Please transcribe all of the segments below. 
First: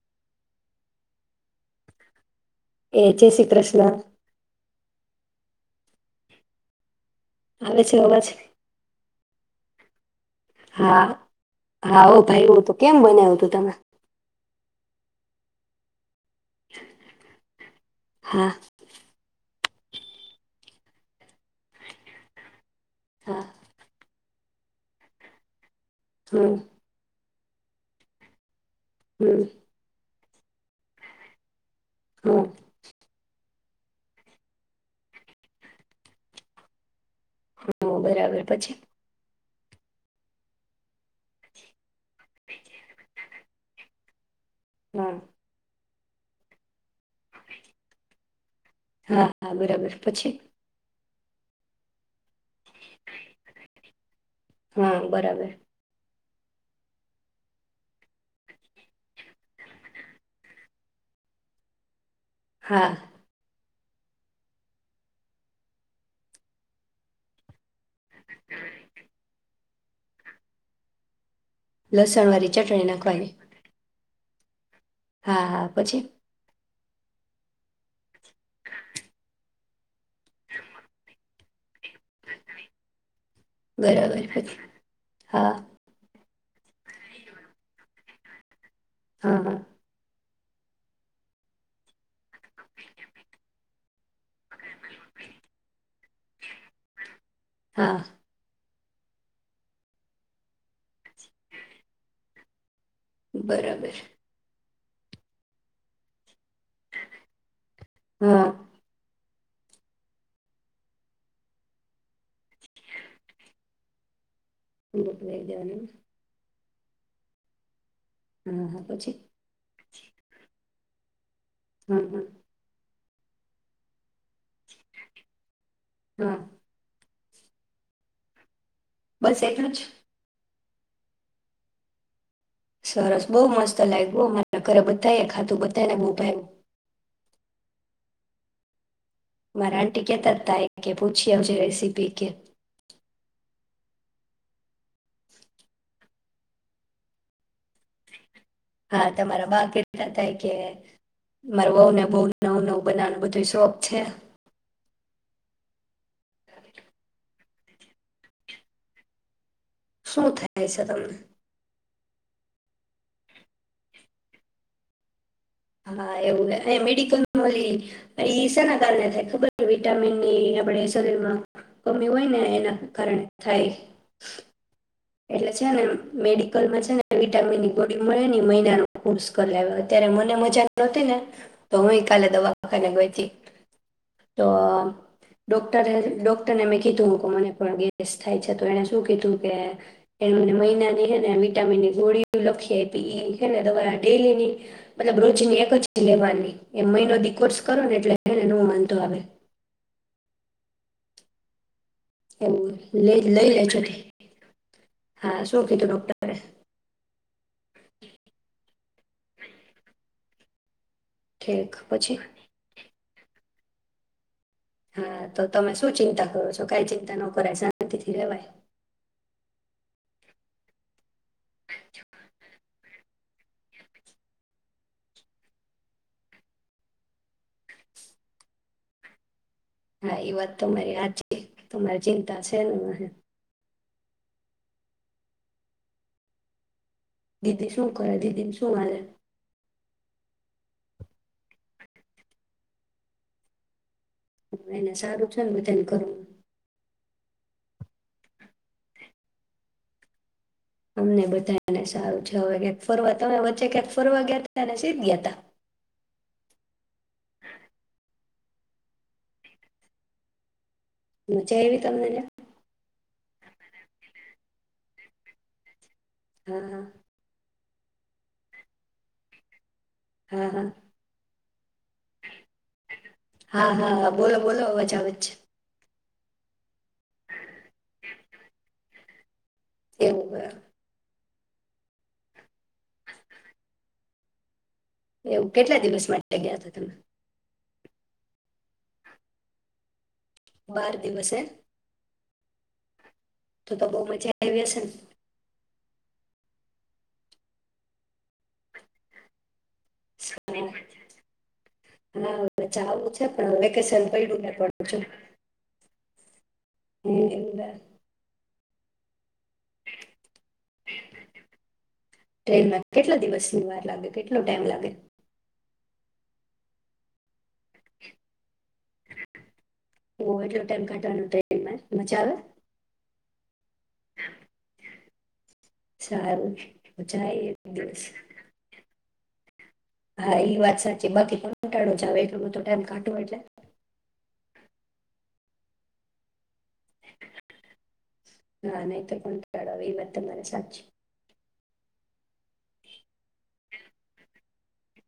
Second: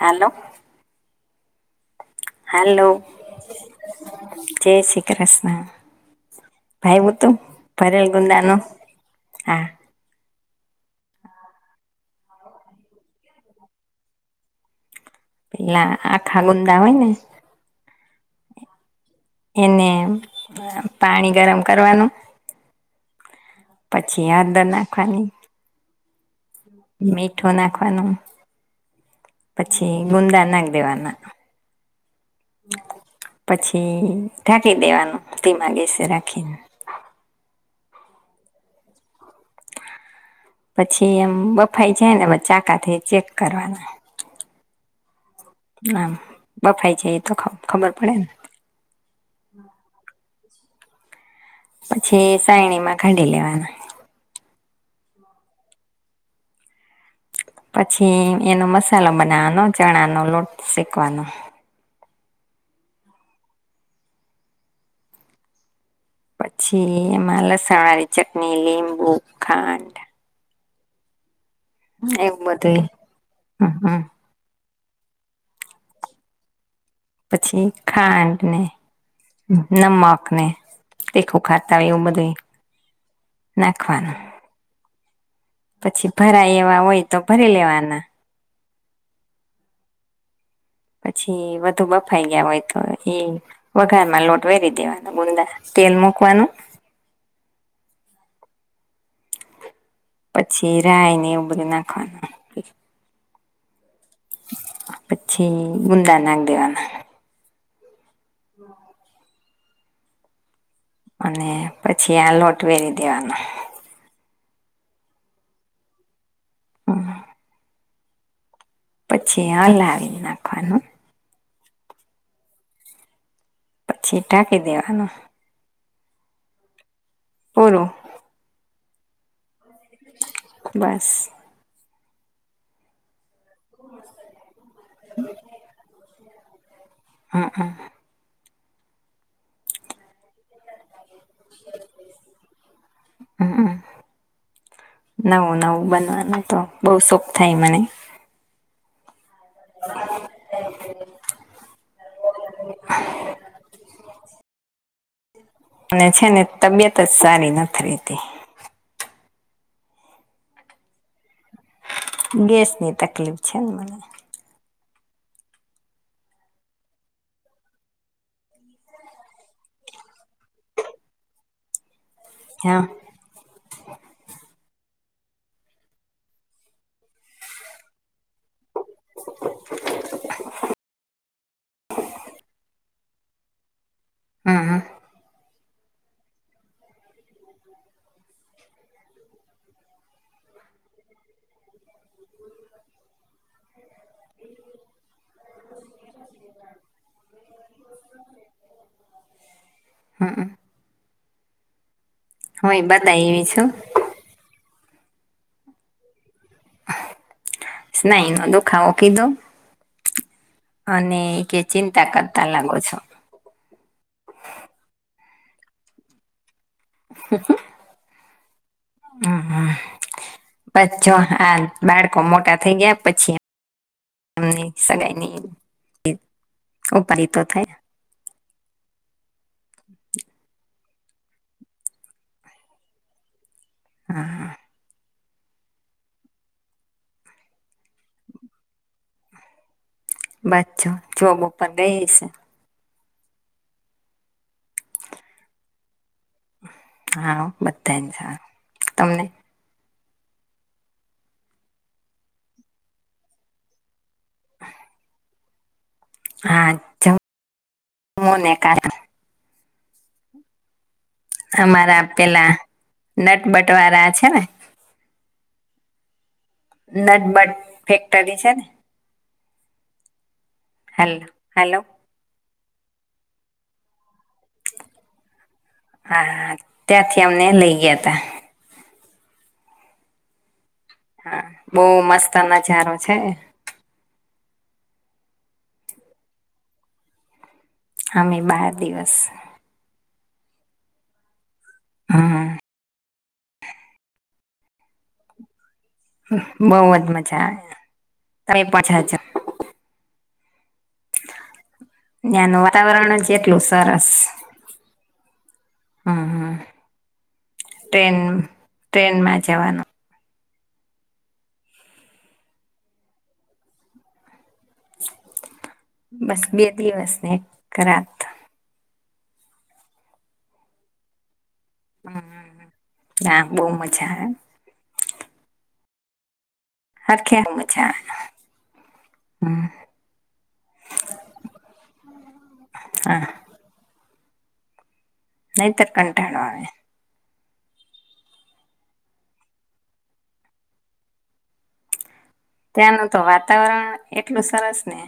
હાલો. Hello એ જય શ્રી કૃષ્ણ જય શી કૃષ્ણ [unintelligible] તું આવે છે ભરેલ અવાજ ગુંદાનો? હા. હા, હા હો ભાયવું તું, કેમ બનાયવું તું તમે? પેલા આખા ગુંદા હોય ને હા. એને પાણી ગરમ કરવાનું હા. પછી હળદર નાખવાની હમ મેગ મીઠો નાખવાનો. હમ પછી ગુંદા નાખ દેવાના. હા. પછી ઢાંકી દેવાનું ધીમા ગેસે રાખીને. હા બરાબર પછી. પછી એમ બફાઈ જાય ને પછ ચાકાથી ચેક કરવાના. હા. આમ બફાઈ છે એ તો ખબ ખબર પડેને? હા હા બરાબર પછી પછી સાયણીમાં કાઢી લેવાના. હા બરાબર. પછી એનો મસાલો બનાવાનો ચણા નો લોટ શેકવાનો. હા. પછી એમાં લસણ વાળી ચટણી, લીંબુ, ખાંડ લસણ એવું વાળી ચટણી બધું નાખવાની હા, હા. હા, હા પછી. પછી ખાંડને નમક અને [unintelligible] હવે એવું બધુંય નાખવાનું. બરાબર પછી હા. ભરા એવા હોય તો ભરી લેવાના હા, હા. પછી વધુ બફાઈ ગયા હોય તો એ વઘારમાં લોટ વેરી દેવાનો ગુંદા તેલ મુકવાનો હા. પછી રાય ને એવું બધું નાખવાનું. બરાબર. પછી ગુંદા નાક દેવાના. હા અને પછી આ લોટ વેરી દેવાનો. મોકલાઈ દેવાનું હા. હા હા પછી [unintelligible] લાગે. [unintelligible] હા, હા. પછી ટાંકી દેવાનું હા. ફરો. બસ એ પણ છે. બસ. શરસ બહુ મસ્ત લાઇગુ, અમારા ઘરે બધા એ ખાધું બધા ને બો ભાઈવુ હા, હા. મરા આંટી કે તતા પૂછી આવજે રેસીપી કે નવું નવું બનવાનું તો બો સુખ થાય મને. હા. તમારા બા કેતા કે મારું વઉ ને બો નવું નવું બનાવવાનું બધું શોખ છે. અને છે ને તબિયતજ સારી નથી રેહતી. શું થાય છે, તમને? ગેસની તકલીફ છે ને મને. હા, એવું મેડિકલમાં ઓલી ઈસાના કારણે થાય ખબર વિટામીનની આપણે શરીરમાં કામ મી હોય ને એના હા કારણે થાય. એટલે છે ને મેડિકલમાં છે ને વિટામિન ની ગોડી મળે મહિનાનું. પુષ્કર લાવ્યો અત્યારે મને મજા નતી ને તો હું કાલે દવાખાને ગ [inaudible] તો હમ ડોક ડોક્ટરને મેં કીધું કે મને પણ ગેસ થાય છે તો એને શું કીધું કે એ મને મહિનાની હેને વિટામિન. ગોળી તો લખીઆયપી એ છે ને દવા ડેલીની મતલબ રોજની એક જ લેવાની એમ મહિનો દી કોર્સ કરો ને એટલે એને ન વાંધો આવે. એ લ હું બધા લઈ એવી છું લેજો. [inaudible] હા શોખિતું ડોક્ટર. નહી એનો દુઃખાાવ. કી તો. અને કે ઠીક ચિંતા પછી કરતા લાગો છો. હા તો તમે શું ચિંતા કરો છો? કઈ ચિંતા ન કરાય શાંતિ થી રેવાય. પછ જો આ બાળકો મોટા થઈ ગયા પછી એમની સગાઈની ઉપાધી તો થાય. હા એ વાત તમારી હાચી છે તમારી ચિંતા છે ને. હા. દીદી શું કરે, દીદીને શું હાલે? બછો જોબ ઉપર ગઈ હશે. એને સારું છે ને બધાને ઘરમાં? હા હો બધાયન સારું. તમને? અમનેય બધાયને સારું છે. હવે કયાક ફરવા તમે વચ્ચે ક્યાંક ફરવા ગયા તા ને સીદ ગયા તા? હા, જ [unintelligible] મજા આવી અમારા તમને પેલા નટબટવાળા છે ને ત્યાં? નટ બટ ફેક્ટરી છે ને હા હા હા હેલો. હેલો. હા, હા, હા બોલો-બોલો અવાજ આવે જ છે. હા ત્યાંથી અમને લઇ ગયા તા. એવું બરાબર. હા, બહું મસ્ત ના નજારો છે. એવું કેટલા દિવસ માટે ગયા તા તમે? અમે બાર દિવસ. બાર દિવસે હા. તો તો બહુ મજા આયવી હશે ને? બઉ જ મજા આવે તમે પાછા [unintelligible] [inaudible] ના ત્યાંનું [unintelligible] હાચું છે વાતાવરણ જ પણ એટલું વેકેશન સરસ પૈડું [unintelligible] છું. હમ હમ ટેન મે જવાનું ટ્રેનમાં કેટલા દિવસની વાર લાગે, કેટલો ટાઈમ લાગે? બસ બે દિવસ ને ક રાત. ઓ એટલો ટાઈમ કાટવાનું તો એમ જ મજા આવે? ના. બવ મજા આવે. સારું. હરખે જાય એક મજા આવે દિવસ. હમ હા એ વાત સાચી બાકી કંટાડો જ આવે એટલો ટાઈમ કાટો હા એટલે નહીતર કંટાળો આવે. હા નહીતર કંટાળો ઈ વાતે તમારી સાચી. ત્યાંનું તો વાતાવરણ એટલું સ સરસ ને.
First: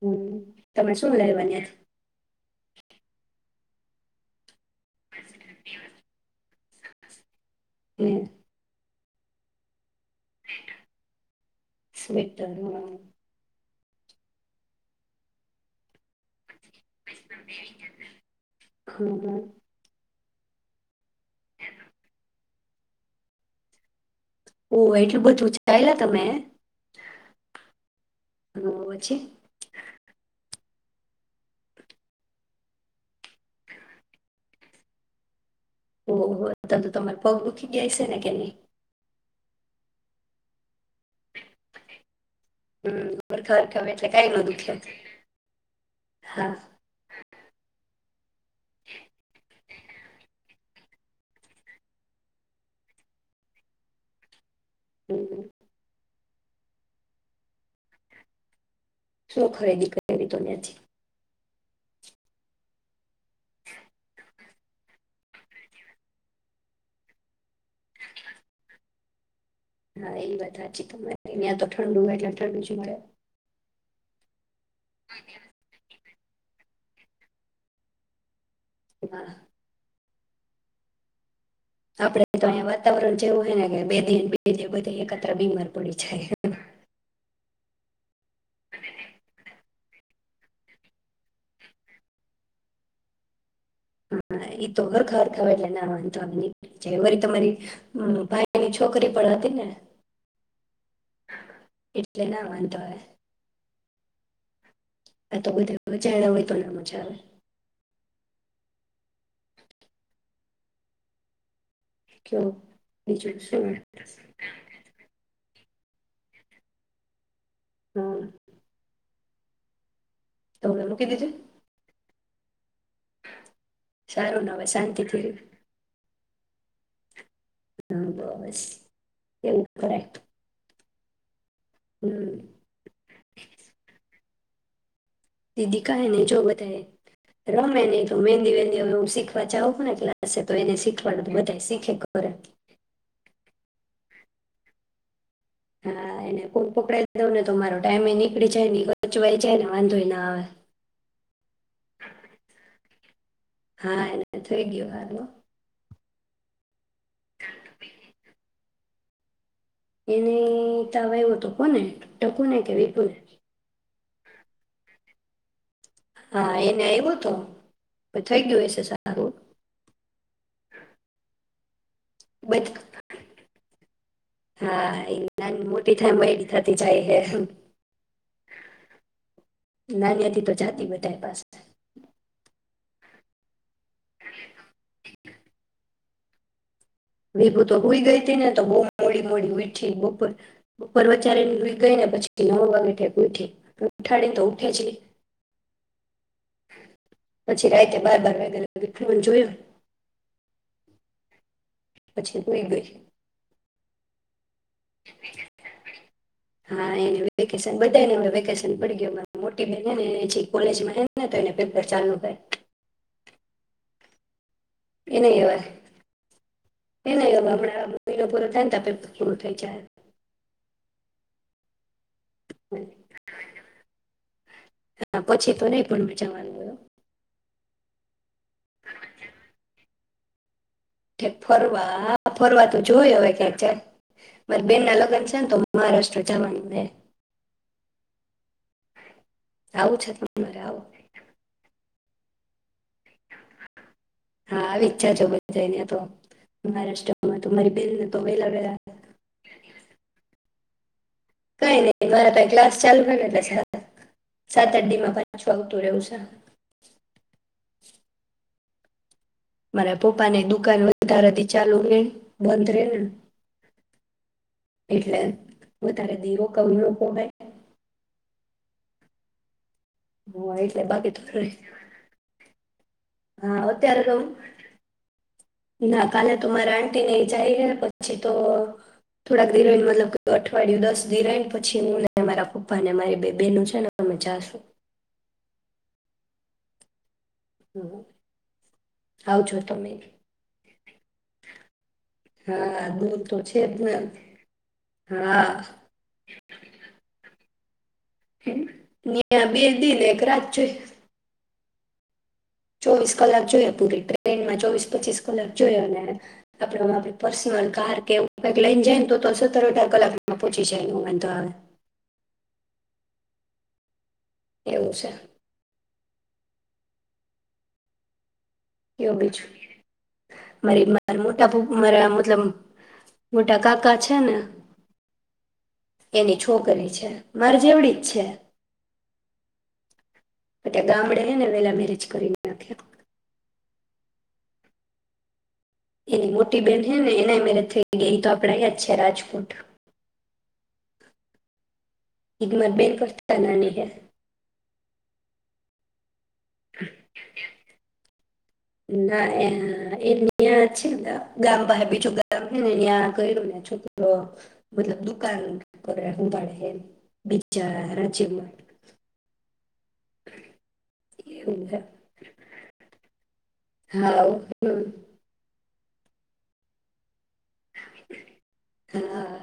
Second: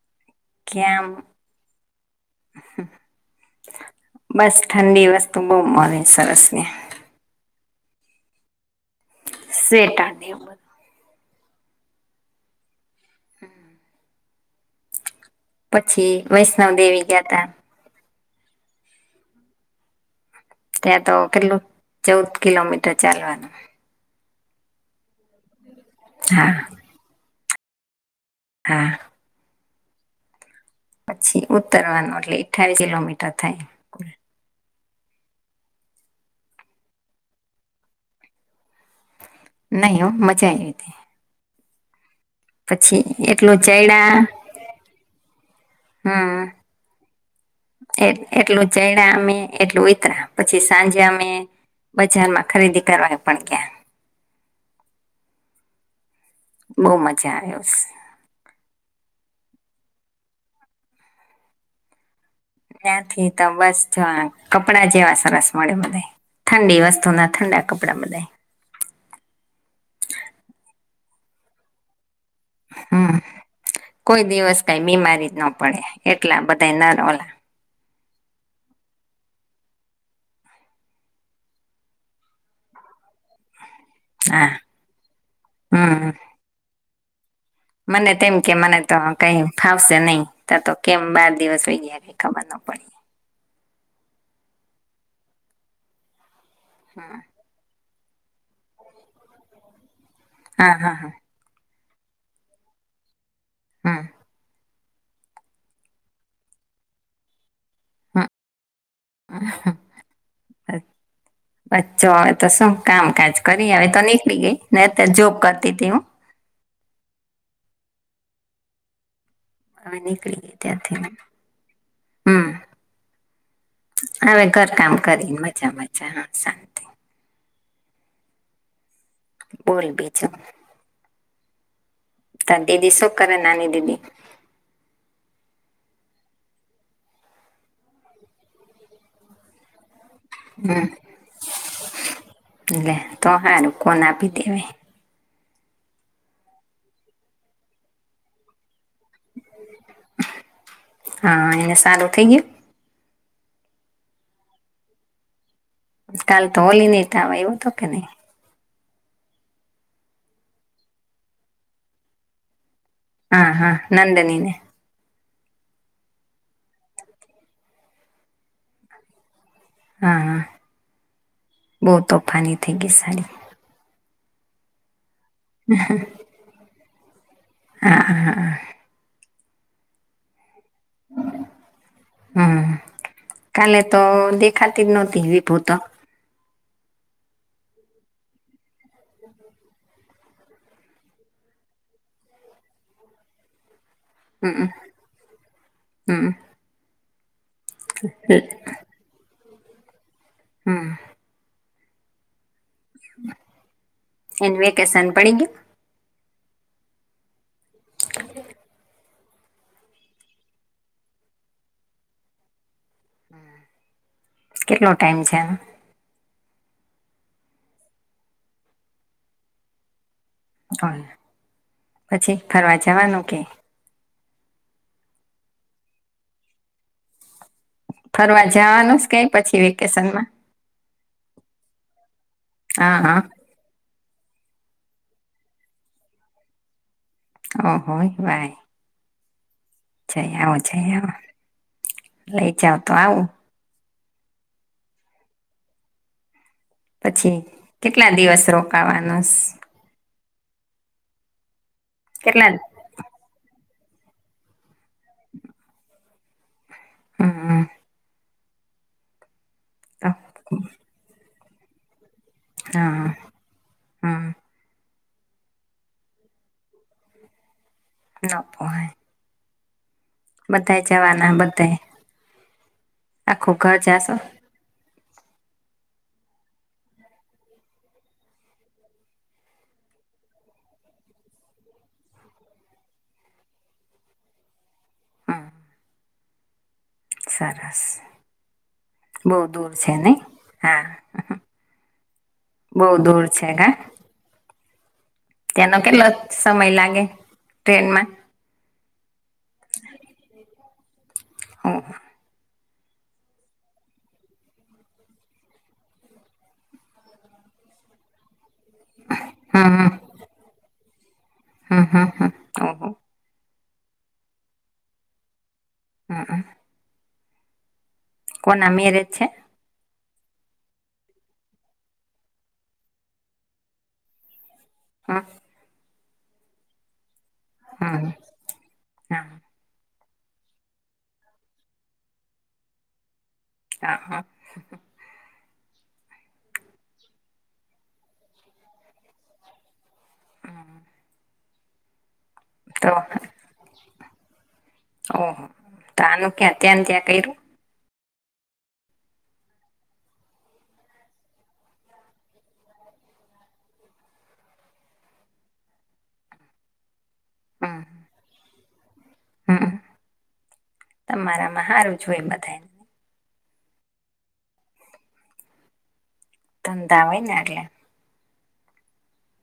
હમ કે તમે આમ શું લેવાન્ય. બસ. ઠંડી વસ્તુ બહુ મળે સરસ. ને ની. સ્વેટર ને એવું બધું સ્વેટર મ પછી વસ તન દેવી ગયા ત્યા. ખબર. ત્યા તો. કલો ચૌથ. કિલોમીટર ચાલવાનું. ઓ એટલું બધું જ. ચાયલા તમે? હા હ હા વછી. પછી ઉતરવાનું એટલે ઈઠ્ઠાવી કિલોમીટર થાય. ઓહ ઓહ તો તમાર પગ દુખી ગયા હશે છે કે નહિ? નહીં હો મજા આવી તી. પછી હમ હરખા એટલું હરખા હોય એટલે ચેયડા, કાંઈ ન દુખે હા, એ એટલું ચેયડા અમે એટલું ઉતરા, પછી સાંજે અમે બજારમાં ખરીદી કરવા પણ ગયા. હમ્મ બહુ મજા આવ્યોસ. શું ખરીદી કરી આવી તમે? ત્યાંથી તો બસ જો કપડા જ એવા સરસ મળે બધાય, ઠંડી વસ્તુ ના ઠંડા કપડા બધાય. હા ઈ વાત હાચી તમારી, યા તો ઠંડુ હોય એટલે ઠંડું જી મળે. હમ કોઈ દિવસ કાઈ બીમારી જ નો પડે. એટલા બધા ના રોલા હા આપડે તો અહીંયા વાતાવરણ જે એવું હે ને કે બે દી ન બે હા દી બધા એકાતરા બીમાર પડી હમ જાય. મને તેમ કે મને તો કાઈ ફાવશે નહી. તા તો કેમ બાર દિવસ હોય ગયા, ખબર નો પડી. હા એ તો ગરખા ગરખા નાવા [unintelligible] ને. જય વરી તમારી હમ્મ ભાઈની છોકરી પણ હતી ને. હા, હા, હા. એટલે ના વાંધો આવે. હા. આ તો બધાએ વીચારયા હોય તો ના મજા આવે. હા અ. બચ્ચો હવે તો કેવું શું કામકાજ બીજું કરી શું હવે તો નીકળી ગઈ ને અત્યારે જોબ કર તે તેવું. હમ્મ. અવે ની. તો [unintelligible] તી હમ્મ. હવે સારું ને ઘર કામ શાંતિથી કરી મજા મજા. શાંતિ. હમ્મ બસ. એવું બોલ કરાય બીજુ. હમ તાર દીદી શું કરે નાની દીદી? દીદી કાહે ને જો બધાય રમે નહી તો મહેંદી વહેંદી હ હ શીખવા જાવું પડે ને એટલે અચ્છા તો એને શીખવાનું તો બધા શીખે તો ખરા લે તો હારું કોન આપીતી એને હા એને ફોન પકડાઈ દઉ ને તો મારો ટાઈમે એ નીકળી જાય અને એ [inaudible] સચવાય જાયને વાંધોય ના આવે હા એને સારું થઈ ગયું હા એને થઈ ગયો હારુ કાલ તો હોલી ને તાવ આયવો તો કે નહી? એને ત એવું તો અવે કોને ટકું ને કે? વિપુને હા હા નંદનીને હા એને આયવો તો પણ થઈ ગયું હશે સારું હા હા બહુ તોફાની બધ થઈ ગઈ સાારી હા એ નાની મોટી થાય એમ વયડી થતી જાય હે ના [inaudible] તો જાતિ બધાય પાસેતો કાલે તો દેખાતી જ નહોતી વિપુતો વિભુ તો હુઈ ગઈ ત ને તો બ મોડી મોડી ઉયઠી બોપર બપોર વચારેને રઈ ગઈ ને પછી ન વાેક ઉઠી. ઉઠાડી તો ઊઠેજની. હમ્મ. પછી રાઈતે બાર વાગ્યા [unintelligible] જોયૂ. હમ્મ. પછી. હુઈ ગય. એન વેકેશન પડી ગયું. હા એ. વેકેશન બધ ને હવે વેકેશન પડી ગયો હમારે મોટી બહેન હ ને એ કોલેજમાં હ ને તો એને પેપર ચાલુ થાય. હમ્મ. કેટલો ટાઈમ છે એનો. એ ન હવે આપણા મહિનો પૂરો થાય ને તો પેપર પૂરું થઈ જાય. ઓય, પછી ફરવા જવાનું કે. હા પછી તો નહી પણ ભણવા જવાનું હોઈ. ફરવા જવાનુંસ કઈ પછી વૈ કેસનમાં. ક ફરવા ફરવા તો હા જોય હા હવે ક્યાંક જાય મારે બેન ના લગ્ન છે ને, તો મહારાષ્ટ્ર જવાનું બે. ઓ હોય બાઈ. આવું છે જઈ આવો, તમારે જઈ આવ લઈ જાવ તો આવું. હા, આવીજ જજો બધા ની યા તો. પછી મહારાષ્ટ્રમાં તો મારી બેન ને કેટલા તો દિવસ વહેલા વહેલા રોકાવાનોસ? કઈ નહીં મારા કઈ ક્લાસ ચાલુ એટલે [unintelligible] સાત એકાદ દી માં પાંછું આવતું રહ્યું છે. હા, હા. મારા પપ્પા ને દુકાન વધારે દી ચાલુ રે. બંધ રે ને હા, હા. એટલે વધારે દીરો કવરોપો હેને ના પોહાય. હ એટલે બધા બાકી તો જવાના બધાય. આખું હા ઘર અત્યારે જાશો. તો ના કાલે તો મારા આંટીને જાય ગયા પછી તો થોડાક ધિરાઈ મતલબ ક અઠવાડિયું દસ ધિરાય પછીને મારા પપ્પા ને મારી બે બેહેન છે ને તમે જાશો. હા. સરસ બહુ આવજો દૂર તમે છે નઈ હા બહુ હા દૂર તો છે ઘા જ ને હા તેનો કેટલો સમય લાગે? ટ્રેનમાં. બેલ દિન એક રાત જો હ હ. ચોવીસ કલાક જોયા પૂરી ટ્રેનમાં ચોવીસ પચીસ કલાક જોયા અને આપડમાં આપ પર્સનલ કાર કે ભક લઈન જાયને તો સત્તર અઢાર કલાક પહોચી જાય એ. હમ્મ હમ્મ. એવું છે. હમ્મ હમ્મ. કો ના મેરેજ એવું છે? બીજું મારી મા મોટાપ મારા મતલબ મોટા કાકા છે ને હા. એની છોકરી છે. માર જેવડી જ હમ છે હા. એ કે ગામડે હે ને વેલા મેરેજ કરીને નાખી. હા, હા. એની મોટી બેહેન હે ને એના મેરેજ થઈ ગયા ઈ તો આપડે અહીંયા જ છે રાજકોટ. ઈત માર તો બેન કરતા એય નાની હે. ઓહ તાનું ક્યા ત્યાન ત્યા કર્યું ના એન [unintelligible] એંને ત્યાં છે ને ગા ગામ પાહે બીજું ગામ છે ને ન્યાં કર્યું ને છોકરો મતલબ દુકાન [unintelligible] બીચારા રાજેન હમ્મ. એવું તમારામાં હે હારું જ હોય બધાયને. હા હો [unintelligible] ધંધા હોય ને એટલે હા.